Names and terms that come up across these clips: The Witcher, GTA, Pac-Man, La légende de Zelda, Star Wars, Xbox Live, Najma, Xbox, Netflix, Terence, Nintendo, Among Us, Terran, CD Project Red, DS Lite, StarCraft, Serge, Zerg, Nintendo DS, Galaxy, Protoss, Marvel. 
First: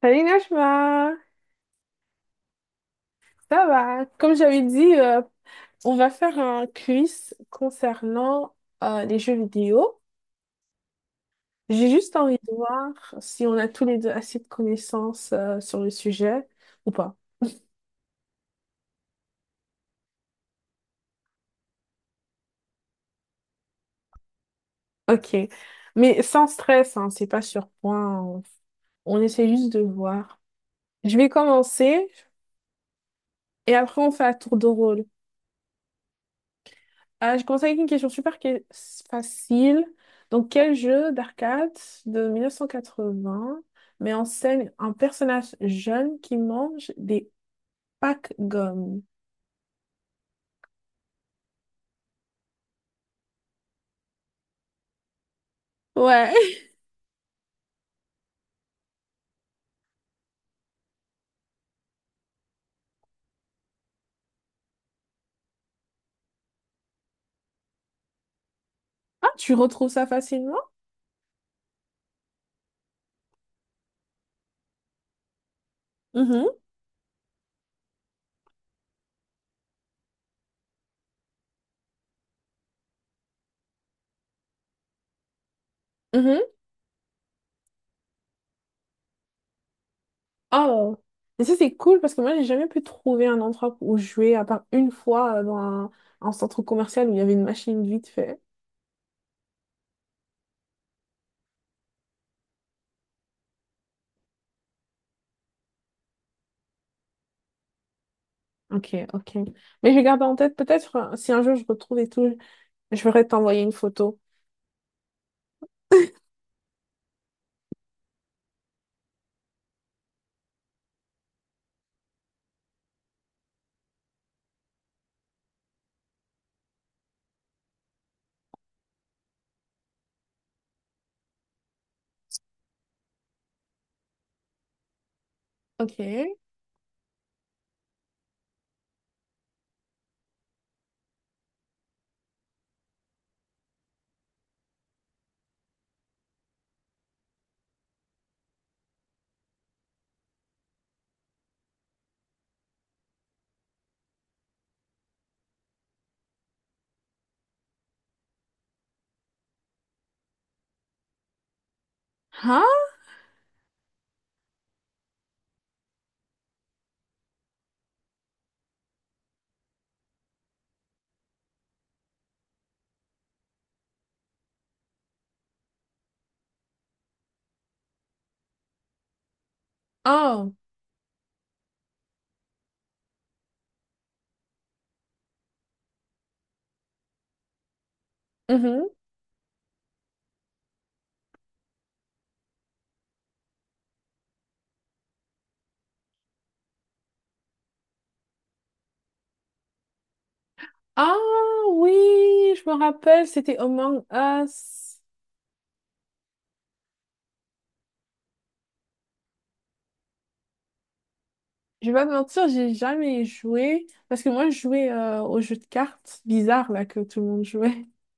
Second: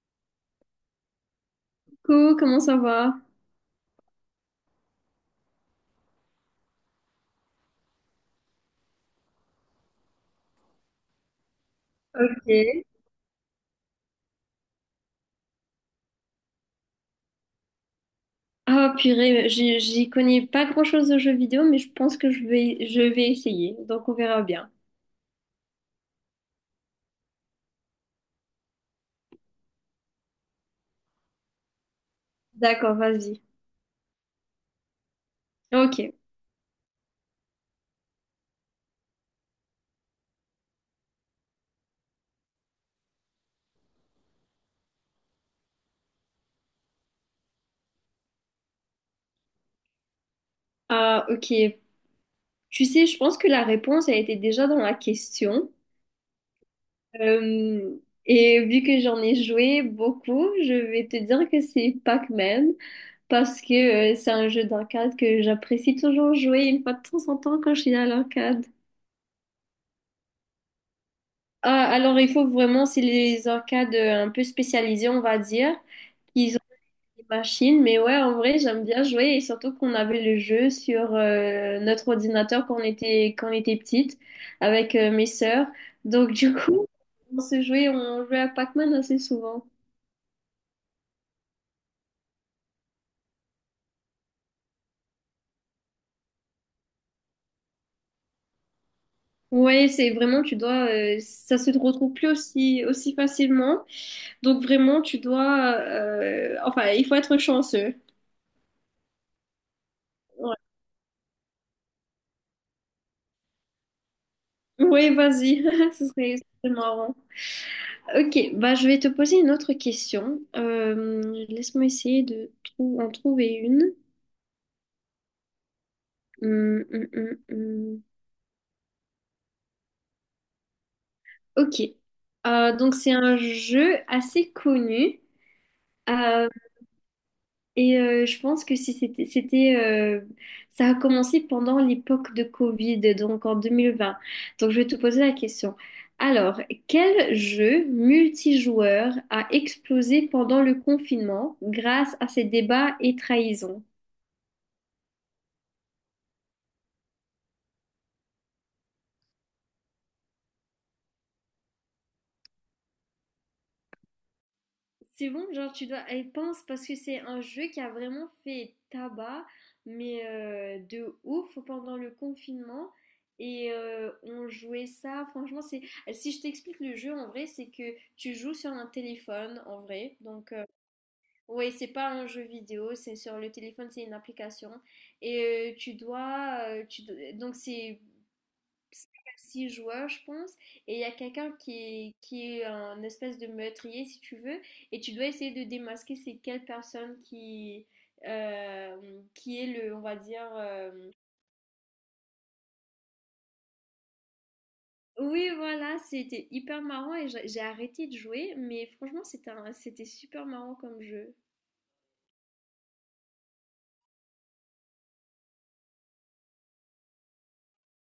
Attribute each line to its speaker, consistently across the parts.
Speaker 1: Salut Najma,
Speaker 2: Coucou, comment ça va?
Speaker 1: ça va? Comme j'avais dit, on va faire un quiz concernant les jeux vidéo. J'ai juste envie de
Speaker 2: Ok.
Speaker 1: voir si on a tous les deux assez de connaissances sur le sujet ou pas.
Speaker 2: Ah purée, j'y connais pas grand-chose aux jeux vidéo, mais je pense que je vais essayer, donc on verra bien.
Speaker 1: Ok, mais sans stress, hein, c'est pas sur point. On essaie juste de voir. Je vais commencer
Speaker 2: D'accord, vas-y.
Speaker 1: et après on fait un tour de rôle.
Speaker 2: Ok,
Speaker 1: Ah, je commence avec une question super qui est facile. Donc, quel jeu d'arcade de 1980 met en scène un personnage jeune qui mange des packs gommes?
Speaker 2: ah, ok. Tu sais, je pense que la réponse a été déjà dans la question.
Speaker 1: Ouais.
Speaker 2: Euh, et vu que j'en ai joué beaucoup, je vais te dire que c'est Pac-Man, parce que c'est un jeu d'arcade que j'apprécie toujours jouer une fois de temps en temps quand je suis à l'arcade.
Speaker 1: Ah, tu retrouves ça facilement?
Speaker 2: Ah, alors il faut vraiment, c'est les arcades un peu spécialisées, on va dire.
Speaker 1: Mhm,
Speaker 2: Ils ont des machines, mais ouais, en vrai, j'aime bien jouer et surtout qu'on avait le jeu sur notre ordinateur quand quand on était petite avec mes sœurs. Donc
Speaker 1: mhm.
Speaker 2: du coup, on jouait à Pac-Man assez souvent.
Speaker 1: Oh, et ça c'est cool parce que moi j'ai jamais pu trouver un endroit où jouer à part une fois dans un centre commercial où il y avait une machine vite fait.
Speaker 2: Ouais, c'est vraiment, tu dois, ça se retrouve plus aussi facilement. Donc vraiment, tu dois, enfin, il faut être chanceux.
Speaker 1: Ok, ok. Mais je vais garder en tête,
Speaker 2: Ouais,
Speaker 1: peut-être si un jour je retrouve et tout, je vais t'envoyer une photo.
Speaker 2: ouais, vas-y, ce serait marrant. Ok, bah, je vais te poser une autre question. Laisse-moi essayer en trouver une. Hum, hum, hum, hum. Ok. Donc c'est un jeu assez connu.
Speaker 1: Ok.
Speaker 2: Euh, et je pense que si ça a commencé pendant l'époque de Covid, donc en 2020. Donc je vais te poser la question. Alors, quel jeu multijoueur a explosé pendant le confinement grâce à ses débats et trahisons?
Speaker 1: Hein?
Speaker 2: C'est bon, genre tu dois. Elle pense parce que c'est un jeu qui a vraiment fait tabac, mais de ouf pendant le confinement. Et on jouait ça, franchement, c'est. Si je t'explique le jeu en vrai, c'est que tu joues sur un téléphone en vrai. Donc,
Speaker 1: Oh.
Speaker 2: ouais, c'est pas un jeu vidéo, c'est sur le téléphone, c'est une application. Et tu dois. Tu... do- donc, c'est
Speaker 1: Mhm.
Speaker 2: six joueurs, je pense, et il y a quelqu'un qui est un espèce de meurtrier, si tu veux, et tu dois essayer de démasquer c'est quelle personne qui est le, on va dire...
Speaker 1: Ah oui, je me rappelle, c'était Among Us.
Speaker 2: Oui, voilà, c'était hyper marrant et j'ai arrêté de jouer, mais franchement, c'était super marrant comme jeu.
Speaker 1: Je vais pas te mentir, j'ai jamais joué parce que moi je jouais au jeu de cartes bizarre là que tout le monde jouait.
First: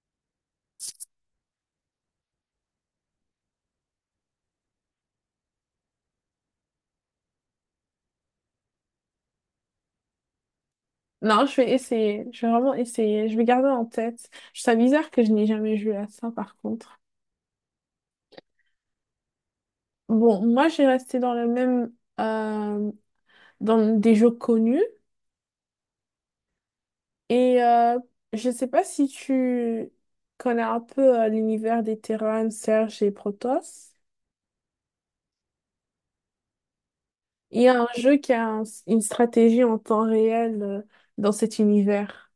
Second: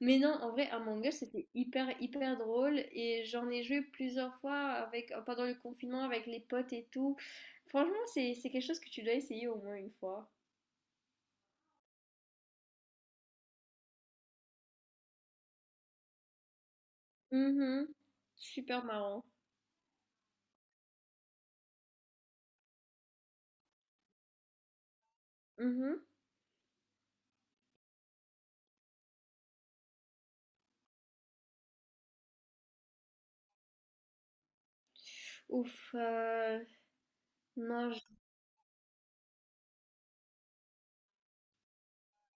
Speaker 2: Mais non, en vrai, Among Us, c'était hyper, hyper drôle et j'en ai joué plusieurs fois avec, pendant le confinement avec les potes et tout. Franchement, c'est quelque chose que tu dois essayer au moins une fois.
Speaker 1: Non, je vais essayer, je vais vraiment essayer, je vais garder en tête. Je trouve ça bizarre que je n'ai jamais joué à ça par contre.
Speaker 2: Mmh. Super marrant.
Speaker 1: Bon, moi j'ai resté dans le même euh, dans des jeux connus.
Speaker 2: Mmh.
Speaker 1: Et je sais pas si tu connais un peu l'univers des Terran, Serge et Protoss.
Speaker 2: Ouf,
Speaker 1: Il y a un
Speaker 2: non
Speaker 1: jeu qui a une stratégie en temps réel dans cet univers.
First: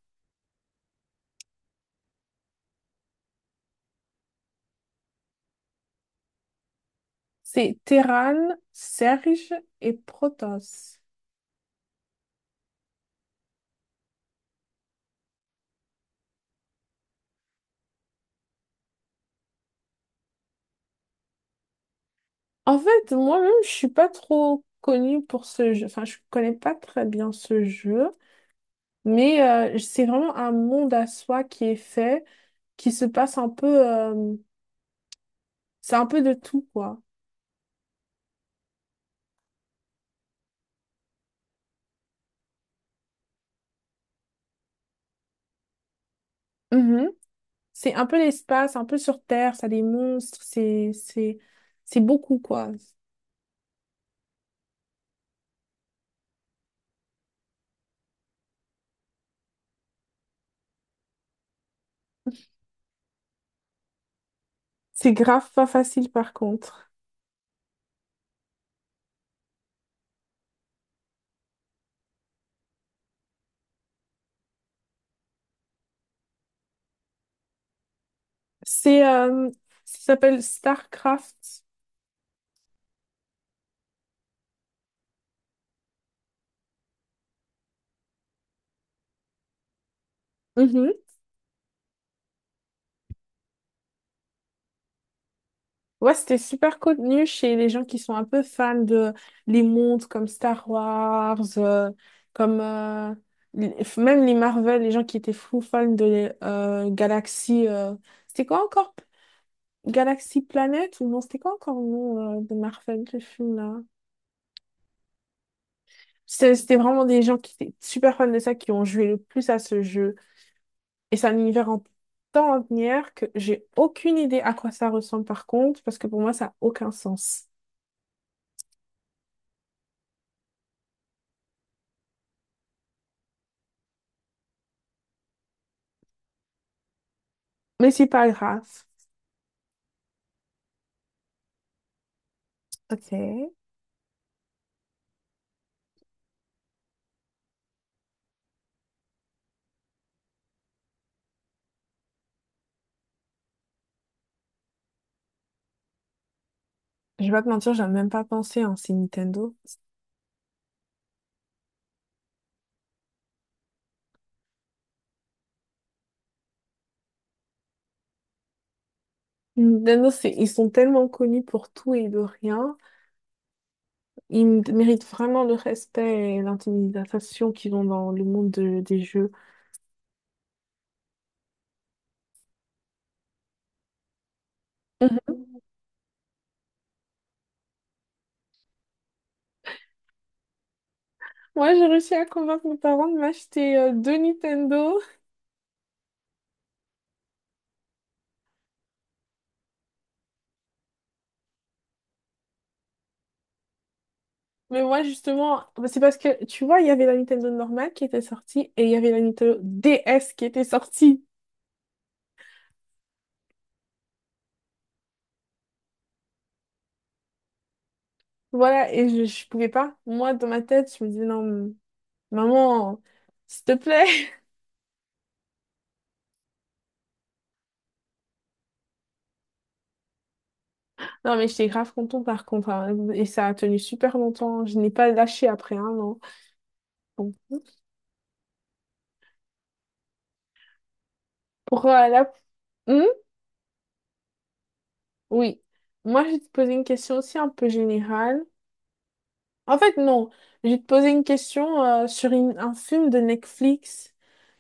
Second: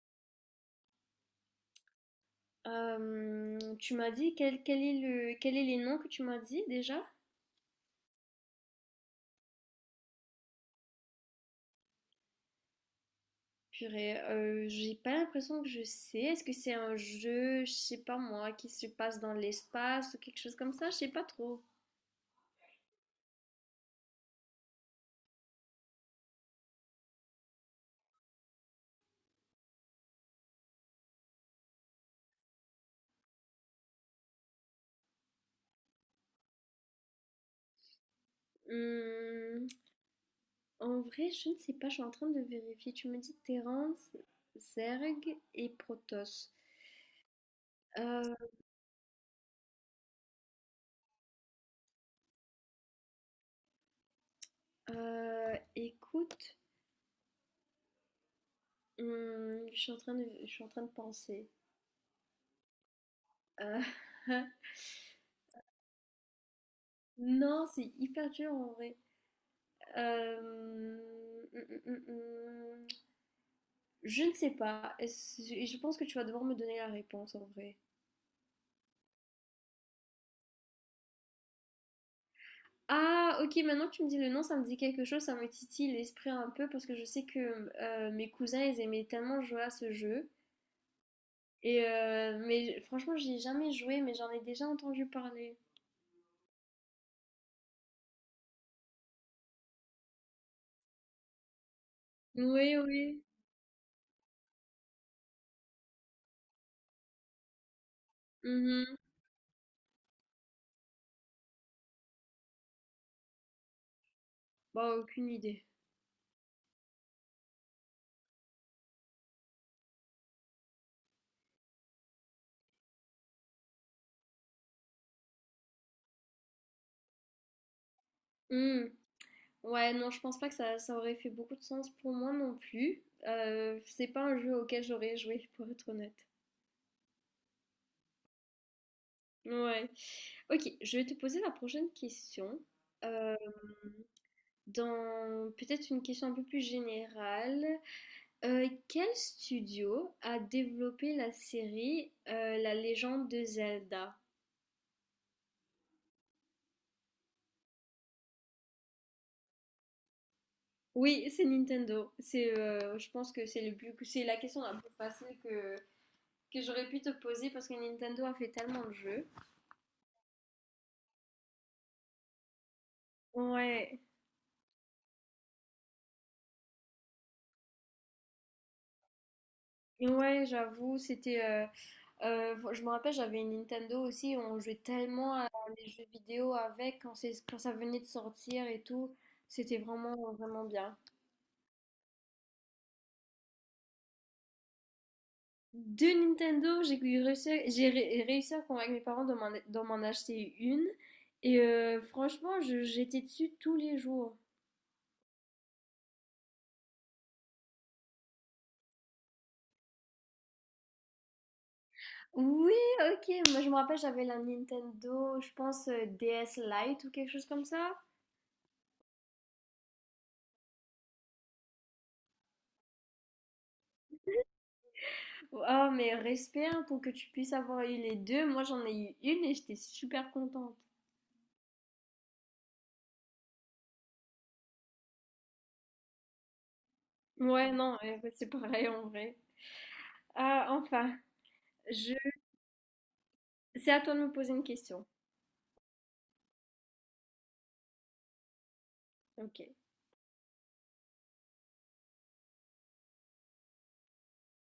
Speaker 2: tu m'as dit quel est les noms que tu m'as dit déjà?
Speaker 1: C'est Terran, Serge et Protoss.
Speaker 2: Purée, j'ai pas l'impression que je sais. Est-ce que c'est un jeu, je sais pas moi, qui se passe dans l'espace ou quelque chose comme ça? Je sais pas trop.
Speaker 1: En fait, moi-même, je suis pas trop connue pour ce jeu. Enfin, je connais pas très bien ce jeu, mais c'est vraiment un monde à soi qui est fait, qui se passe un peu. C'est un peu de tout, quoi.
Speaker 2: Mmh, En vrai, je ne sais pas, je suis en train de vérifier. Tu me dis Terence, Zerg et Protoss.
Speaker 1: Mhm. C'est un peu
Speaker 2: Heu
Speaker 1: l'espace, un peu sur Terre, ça a des monstres, c'est c'est beaucoup quoi.
Speaker 2: heu, Écoute. Je suis en train de penser. Euh,
Speaker 1: C'est grave pas facile par contre.
Speaker 2: non, c'est hyper dur en vrai. Euh, mm, mm, mm. Je ne sais pas. Je pense que tu vas devoir me donner la réponse en vrai.
Speaker 1: C'est ça s'appelle StarCraft.
Speaker 2: Ah, ok, maintenant que tu me dis le nom, ça me dit quelque chose, ça me titille l'esprit un peu parce que je sais que mes cousins, ils aimaient tellement jouer à ce jeu.
Speaker 1: Mhm.
Speaker 2: Et mais franchement, j'y ai jamais joué, mais j'en ai déjà entendu parler.
Speaker 1: Ouais, c'était super connu chez les gens qui sont un peu fans de les montres comme Star Wars, comme
Speaker 2: Oui, oui.
Speaker 1: même les Marvel, les gens qui étaient fous fans de les, Galaxy. C'était quoi encore?
Speaker 2: Mhm.
Speaker 1: Galaxy Planet ou non? C'était quoi encore le nom de Marvel, ce film-là?
Speaker 2: Bah, aucune idée.
Speaker 1: C'était vraiment des gens qui étaient super fans de ça, qui ont joué le plus à ce jeu. Et c'est un univers en tant linéaire que j'ai aucune idée à quoi ça ressemble par contre, parce que pour moi, ça n'a aucun sens.
Speaker 2: Hmm. Ouais, non, je pense pas que ça aurait fait beaucoup de sens pour moi non plus. C'est pas un jeu auquel j'aurais joué, pour être honnête.
Speaker 1: Mais c'est pas grave.
Speaker 2: Ouais. Ok, je vais te poser la prochaine question.
Speaker 1: Ok. Je
Speaker 2: Dans peut-être une question un peu plus générale, quel studio a développé la série La légende de Zelda?
Speaker 1: vais pas te mentir, j'ai même pas pensé, hein, c'est Nintendo.
Speaker 2: Oui, c'est Nintendo. C'est, je pense que c'est la question la plus facile que j'aurais pu te poser parce que Nintendo a fait tellement de jeux.
Speaker 1: Nintendo, c'est, ils sont tellement connus pour tout et de rien.
Speaker 2: Ouais.
Speaker 1: Ils méritent vraiment le respect et l'intimidation qu'ils ont dans le monde des jeux.
Speaker 2: Ouais, j'avoue, c'était. Je me rappelle, j'avais une Nintendo aussi, on jouait
Speaker 1: Mhm.
Speaker 2: tellement à des jeux vidéo avec quand ça venait de sortir et tout. C'était vraiment, vraiment bien.
Speaker 1: Moi, j'ai réussi à convaincre mes parents de m'acheter deux Nintendo.
Speaker 2: Deux Nintendo, j'ai eu réussi, j'ai ré- réussi à convaincre mes parents de m'en acheter une. Et franchement, j'étais dessus tous les jours.
Speaker 1: Mais moi, justement, bah, c'est parce que, tu vois, il y avait la Nintendo normale qui était sortie et il y avait la Nintendo DS qui était sortie.
Speaker 2: Oui, ok, moi je me rappelle, j'avais la Nintendo, je pense DS Lite ou quelque chose comme ça.
Speaker 1: Voilà, et je pouvais pas. Moi, dans ma tête, je me disais, non, maman, s'il te plaît.
Speaker 2: Oh, mais respect hein, pour que tu puisses avoir eu les deux. Moi, j'en ai eu une et j'étais super contente.
Speaker 1: Non, mais j'étais grave contente par contre, hein. Et ça a tenu super longtemps. Je n'ai pas lâché après un an. Bon.
Speaker 2: Ouais, non, ouais, ouais, c'est pareil en vrai. Ah, enfin,
Speaker 1: Pour
Speaker 2: je...
Speaker 1: la... Hmm.
Speaker 2: c'est à toi de me poser une question.
Speaker 1: Oui. Moi, je vais te poser une question aussi un peu générale.
Speaker 2: Ok.
Speaker 1: En fait, non. Je vais te poser une question sur un film de Netflix.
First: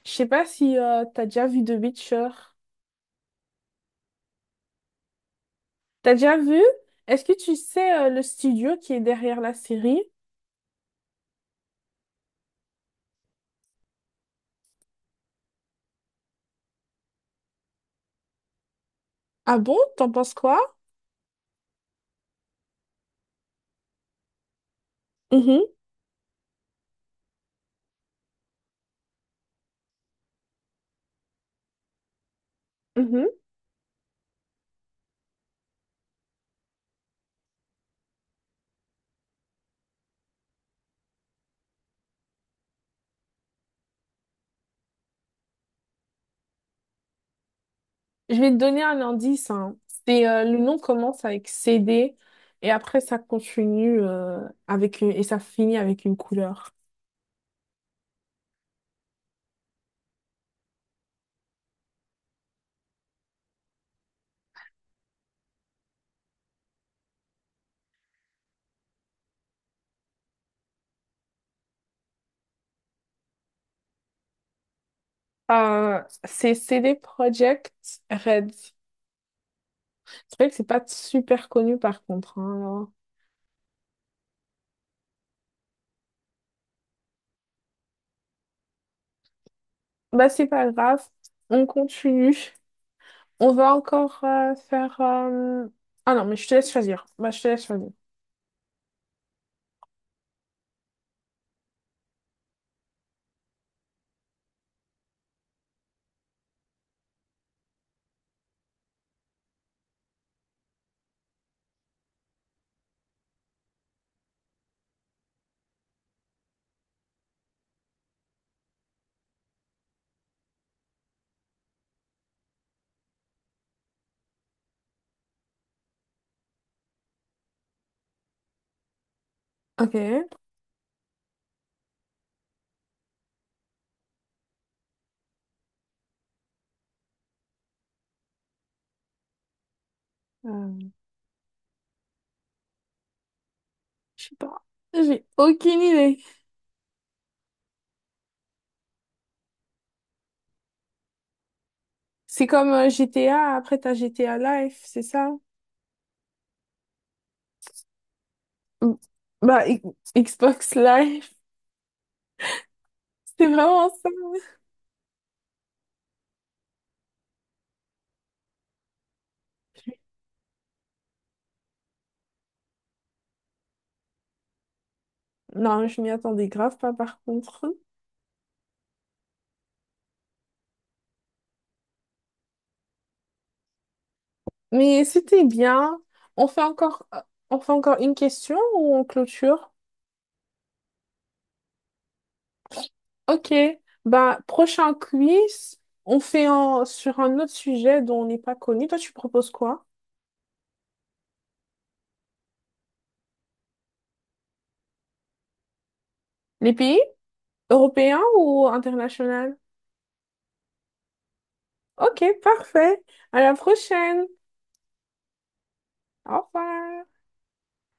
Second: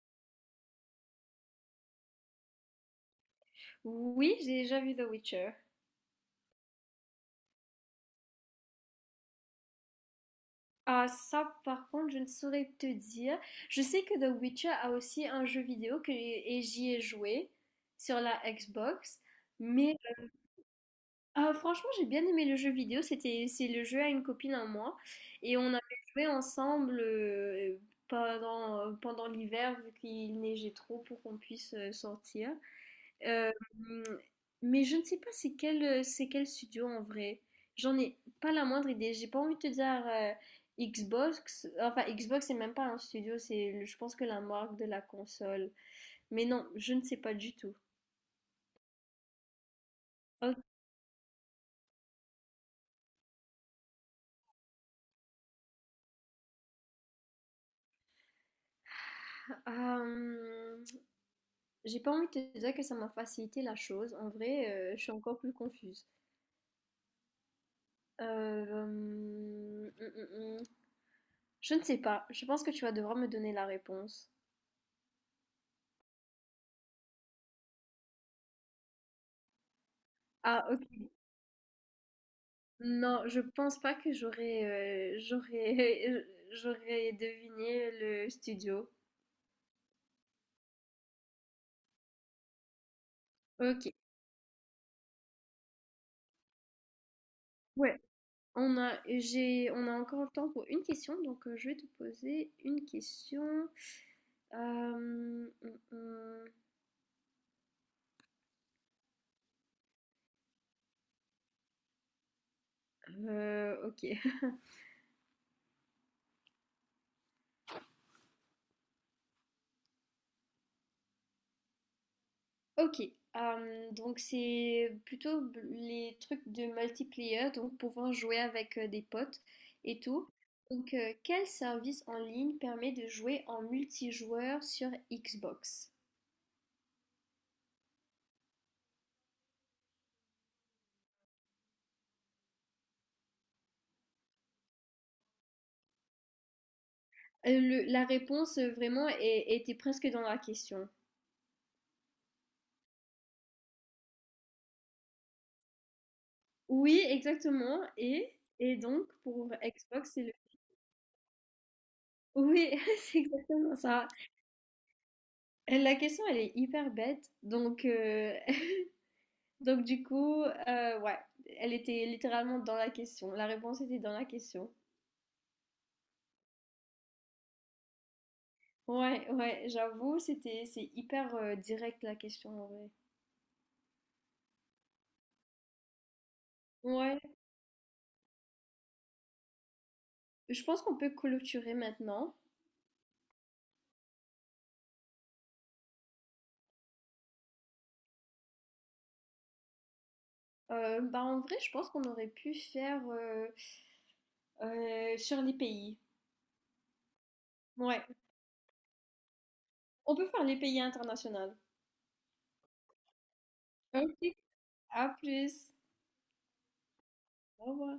Speaker 1: Je sais pas si t'as déjà vu The Witcher.
Speaker 2: Oui, j'ai déjà vu The Witcher.
Speaker 1: T'as déjà vu? Est-ce que tu sais le studio qui est derrière la série?
Speaker 2: Ah, ça, par contre, je ne saurais te dire. Je sais que The Witcher a aussi un jeu vidéo et j'y ai joué sur la Xbox,
Speaker 1: Ah bon?
Speaker 2: mais
Speaker 1: T'en penses quoi?
Speaker 2: Ah, franchement, j'ai bien aimé le jeu vidéo. C'est le jeu à une copine à moi. Et
Speaker 1: Mhm,
Speaker 2: on avait joué ensemble pendant l'hiver, vu qu'il neigeait trop pour qu'on puisse sortir.
Speaker 1: mhm.
Speaker 2: Euh, mais je ne sais pas c'est quel studio en vrai. J'en ai pas la moindre idée. J'ai pas envie de te dire Xbox. Enfin, Xbox, c'est même pas un studio. Je pense que la marque de la console. Mais non, je ne sais pas du tout.
Speaker 1: Je vais te donner un indice, hein. C'est
Speaker 2: Ok.
Speaker 1: le nom commence avec CD et après ça continue avec une, et ça finit avec une couleur.
Speaker 2: Euh, J'ai pas envie de te dire que ça m'a facilité la chose. En vrai, je suis encore plus confuse. Euh, hum, hum, hum. hum. Je ne sais pas. Je pense que tu vas devoir me donner la réponse.
Speaker 1: C'est CD Project Red. C'est vrai que c'est
Speaker 2: Ah,
Speaker 1: pas
Speaker 2: ok.
Speaker 1: super connu par contre, hein.
Speaker 2: Non, je pense pas que j'aurais j'aurais deviné le studio.
Speaker 1: Bah, c'est pas grave, on continue. On va
Speaker 2: Ok.
Speaker 1: encore faire. Ah non, mais je te laisse choisir. Bah, je te laisse choisir.
Speaker 2: Ouais. On a encore le temps pour une question, donc je vais te poser une question. Euh, hum, hum. hum. Ok. Ok, donc c'est plutôt les trucs de multiplayer, donc pouvant jouer avec des potes
Speaker 1: Ok.
Speaker 2: et tout. Donc quel service en ligne permet de jouer en multijoueur sur Xbox?
Speaker 1: Euh, je sais pas. J'ai aucune idée.
Speaker 2: La réponse vraiment était presque dans la question.
Speaker 1: C'est comme GTA, après t'as GTA Live, c'est ça?
Speaker 2: Oui, exactement. Et
Speaker 1: Mm.
Speaker 2: donc pour
Speaker 1: Bah,
Speaker 2: Xbox.
Speaker 1: Xbox Live,
Speaker 2: Oui, c'est
Speaker 1: c'est
Speaker 2: exactement
Speaker 1: vraiment
Speaker 2: ça.
Speaker 1: ça.
Speaker 2: La question, elle est hyper bête. Donc du coup, ouais, elle était littéralement dans la question. La réponse était dans la question.
Speaker 1: Non, je m'y attendais grave pas par contre.
Speaker 2: Ouais, ouais, j'avoue, c'est hyper direct la question en vrai.
Speaker 1: Mais c'était bien. On fait encore,
Speaker 2: Ouais,
Speaker 1: euh, on fait encore une question ou on clôture?
Speaker 2: je pense qu'on peut clôturer maintenant.
Speaker 1: Ok, bah prochain quiz, on fait sur un autre sujet dont on n'est pas connu. Toi, tu proposes quoi?
Speaker 2: Bah en vrai, je pense qu'on aurait pu faire sur les pays.
Speaker 1: Les pays
Speaker 2: Ouais,
Speaker 1: européens ou internationaux?
Speaker 2: on peut faire les pays internationaux.
Speaker 1: Ok, parfait. À la prochaine.
Speaker 2: Ok, à plus.
Speaker 1: Au revoir.
Speaker 2: Au revoir.